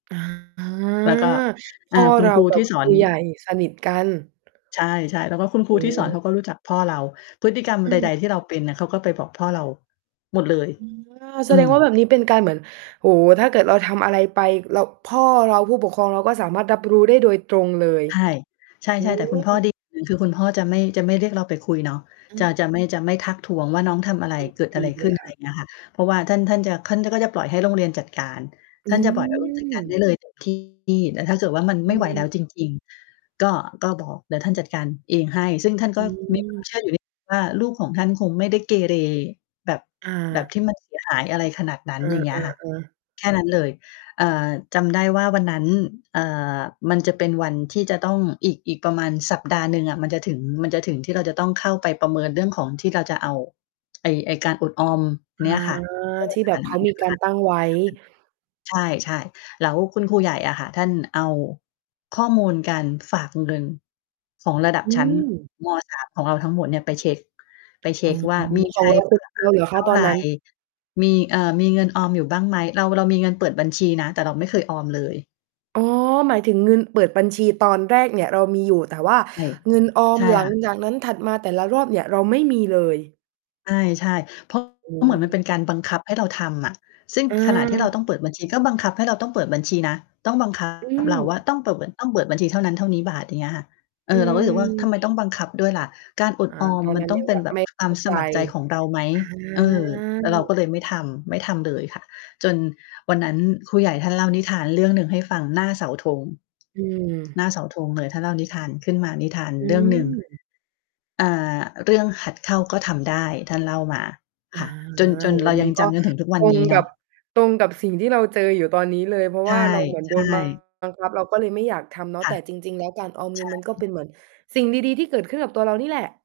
อ่า แล้วก็ พอ่า ่อคุเณรคารูกัทบี่สคอรน ูใหญ่สนิทกัน ใช่ ๆ แล้วก็คุณครอูือที่ฮสอนึ เขาก็รู้จักพ่อเรา พฤติกรรมอืใด อ ๆ ที่เราเป็นน่ะ เขาก็ไปบอกพ่อเราหมดเลย อา แอสืดงม ว่าแบบนี้เป็นการเหมือน โอ้โฮ ถ้าเกิดเราทำอะไรไป เรา พ่อเรา ผู้ปกครองเราก็สามารถรับรู้ได้โดยตรงเลย ใช่ ใชโอ้่ ๆ แต่คุณพโ่อ ดีฮ อย่างหนึ่ง คือคุณพ่อจะไม่ จะไม่เรียกเราไปคุยเนาะ อืจะ ม จะไม่ จะไม่ทักท้วงว่า น้องทำอะไร? อือ เกิดดอะไีรขเลึ้น? ยอะคไร่ะ อย่างเงี้ย ค่ะ เพราะว่าท่าน ท่านจะ ท่าน ท่านก็จะปล่อยให้โรงเรียนจัดการ อทื่านจะปล่อย โรงเรียนจัดการได้ม เลยเต็มที่ แต่ถ้าเกิดว่ามันอไม่ไหวแลือ ้วจริง ๆ ก็ ก็บอก เดี๋ยวท่านจัดการเองให้ ซึ่งท่านอก็ มีความืม เชื่ออยู่นิดหนึ่ง ว่า ลูกของท่านคงไม่ได้เกเร แบบ อแบบา ที่มัน เสียหาย อะไรขนาดนั้เน ออย่างเงี้ยค่ะ อ ๆ ๆ แค่นั้นเลย อ่า จำได้ว่าวันนั้น เอ่อ มันจะเป็นวันที่จะต้อง อีก อีกประมาณสัปดาห์หนึ่งอะมันจะถึง มันจะถึงที่เราจะต้องเข้าไปประเมินเรื่องของที่เราจะเอา ไอ้ ไอ้การอดออมอา เนี้ยค่ะ ที่แบบเขามีการตั้งไว้ [unintelligible] ใช่ ๆ แล้วคุณครูใหญ่อะค่ะ ท่านเอาข้อมูลการฝากเงินของระดับอืชั้น ม ม. 3 ของเราทั้งหมดเนี่ยไปเช็ก ไปเชอ๋็อ กว่ามี ขใชอง้เราเผคืือ ่อฝเารากเหลือเขเทา่าตอไนร? นั้น มี เอ่อ มีเงินออมอยู่บ้างไหม เรา เรามีเงินเปิดบัญชีนะ แต่เราไม่เคยออมเลย อ๋อ หมายถึงเงินเปิดบัญชีตอนแรกเนี่ยเรามีอยู่ แต่ว่าใช่ เงินออใม ช่หลัคง่ะ จากนั้นถัดมาแต่ละรอบเนี่ย เราไม่มีเลย ใช่ ๆ เพราะ โอ้ เหมือนมันเป็นการบังคับให้เราทำอะ ซึ่งขนาดที่เราตอา ้องเปิดบัญชีก็บังคับให้เราต้องเปิดบัญชีนะ ต้อง บังคัอืบ เราว่าม ต้องเปิด ต้องเปิดบัญชีเท่านั้นเท่านี้บาท อย่างเงี้ยค่ะ เออือ เราก็รู้สึกว่า ทำไอ มต้องบังคับด้วยล่ะ? การอดอ่า ออมตอนมันนั้นต้อยงังเป็แบนบแบไบม่ควเขาม้าสใจ มัครใจของเราไหม? อา เออ เราก็เลยไม่ทำ ไม่ทำเลยค่ะ จนวันนั้นครูใหญ่ท่านเล่านิทานเรื่องหนึ่งให้ฟังหน้าเสาธง อืหน้าอ เสาธงเลย ท่านเล่านิทานขึ้นมา นิทานอืเรื่องหนึ่ง ม อ่า เรื่องหัดเข้าก็ทำได้ ท่านเล่ามา อคา ่ะ จน จโนอ้โฮ เรามยัังนกจ็ ำจนถึงทุกวัตนรนงี้เกนัาะ บ ตรงกับสิ่งที่เราเจออยู่ตอนนี้เลย เพราะใชว่ ่า เราเหมือนโดน บๆ ังคับ เราก็เลยไม่อยากทำเนาะ ค่แะ ต่จริง ๆ แล้วการออมใเงชิ่ นมันก็เป็นเหมือนสิ่งดี ๆ ที่เกิดขึ้นกับตัวเรานี่แหละ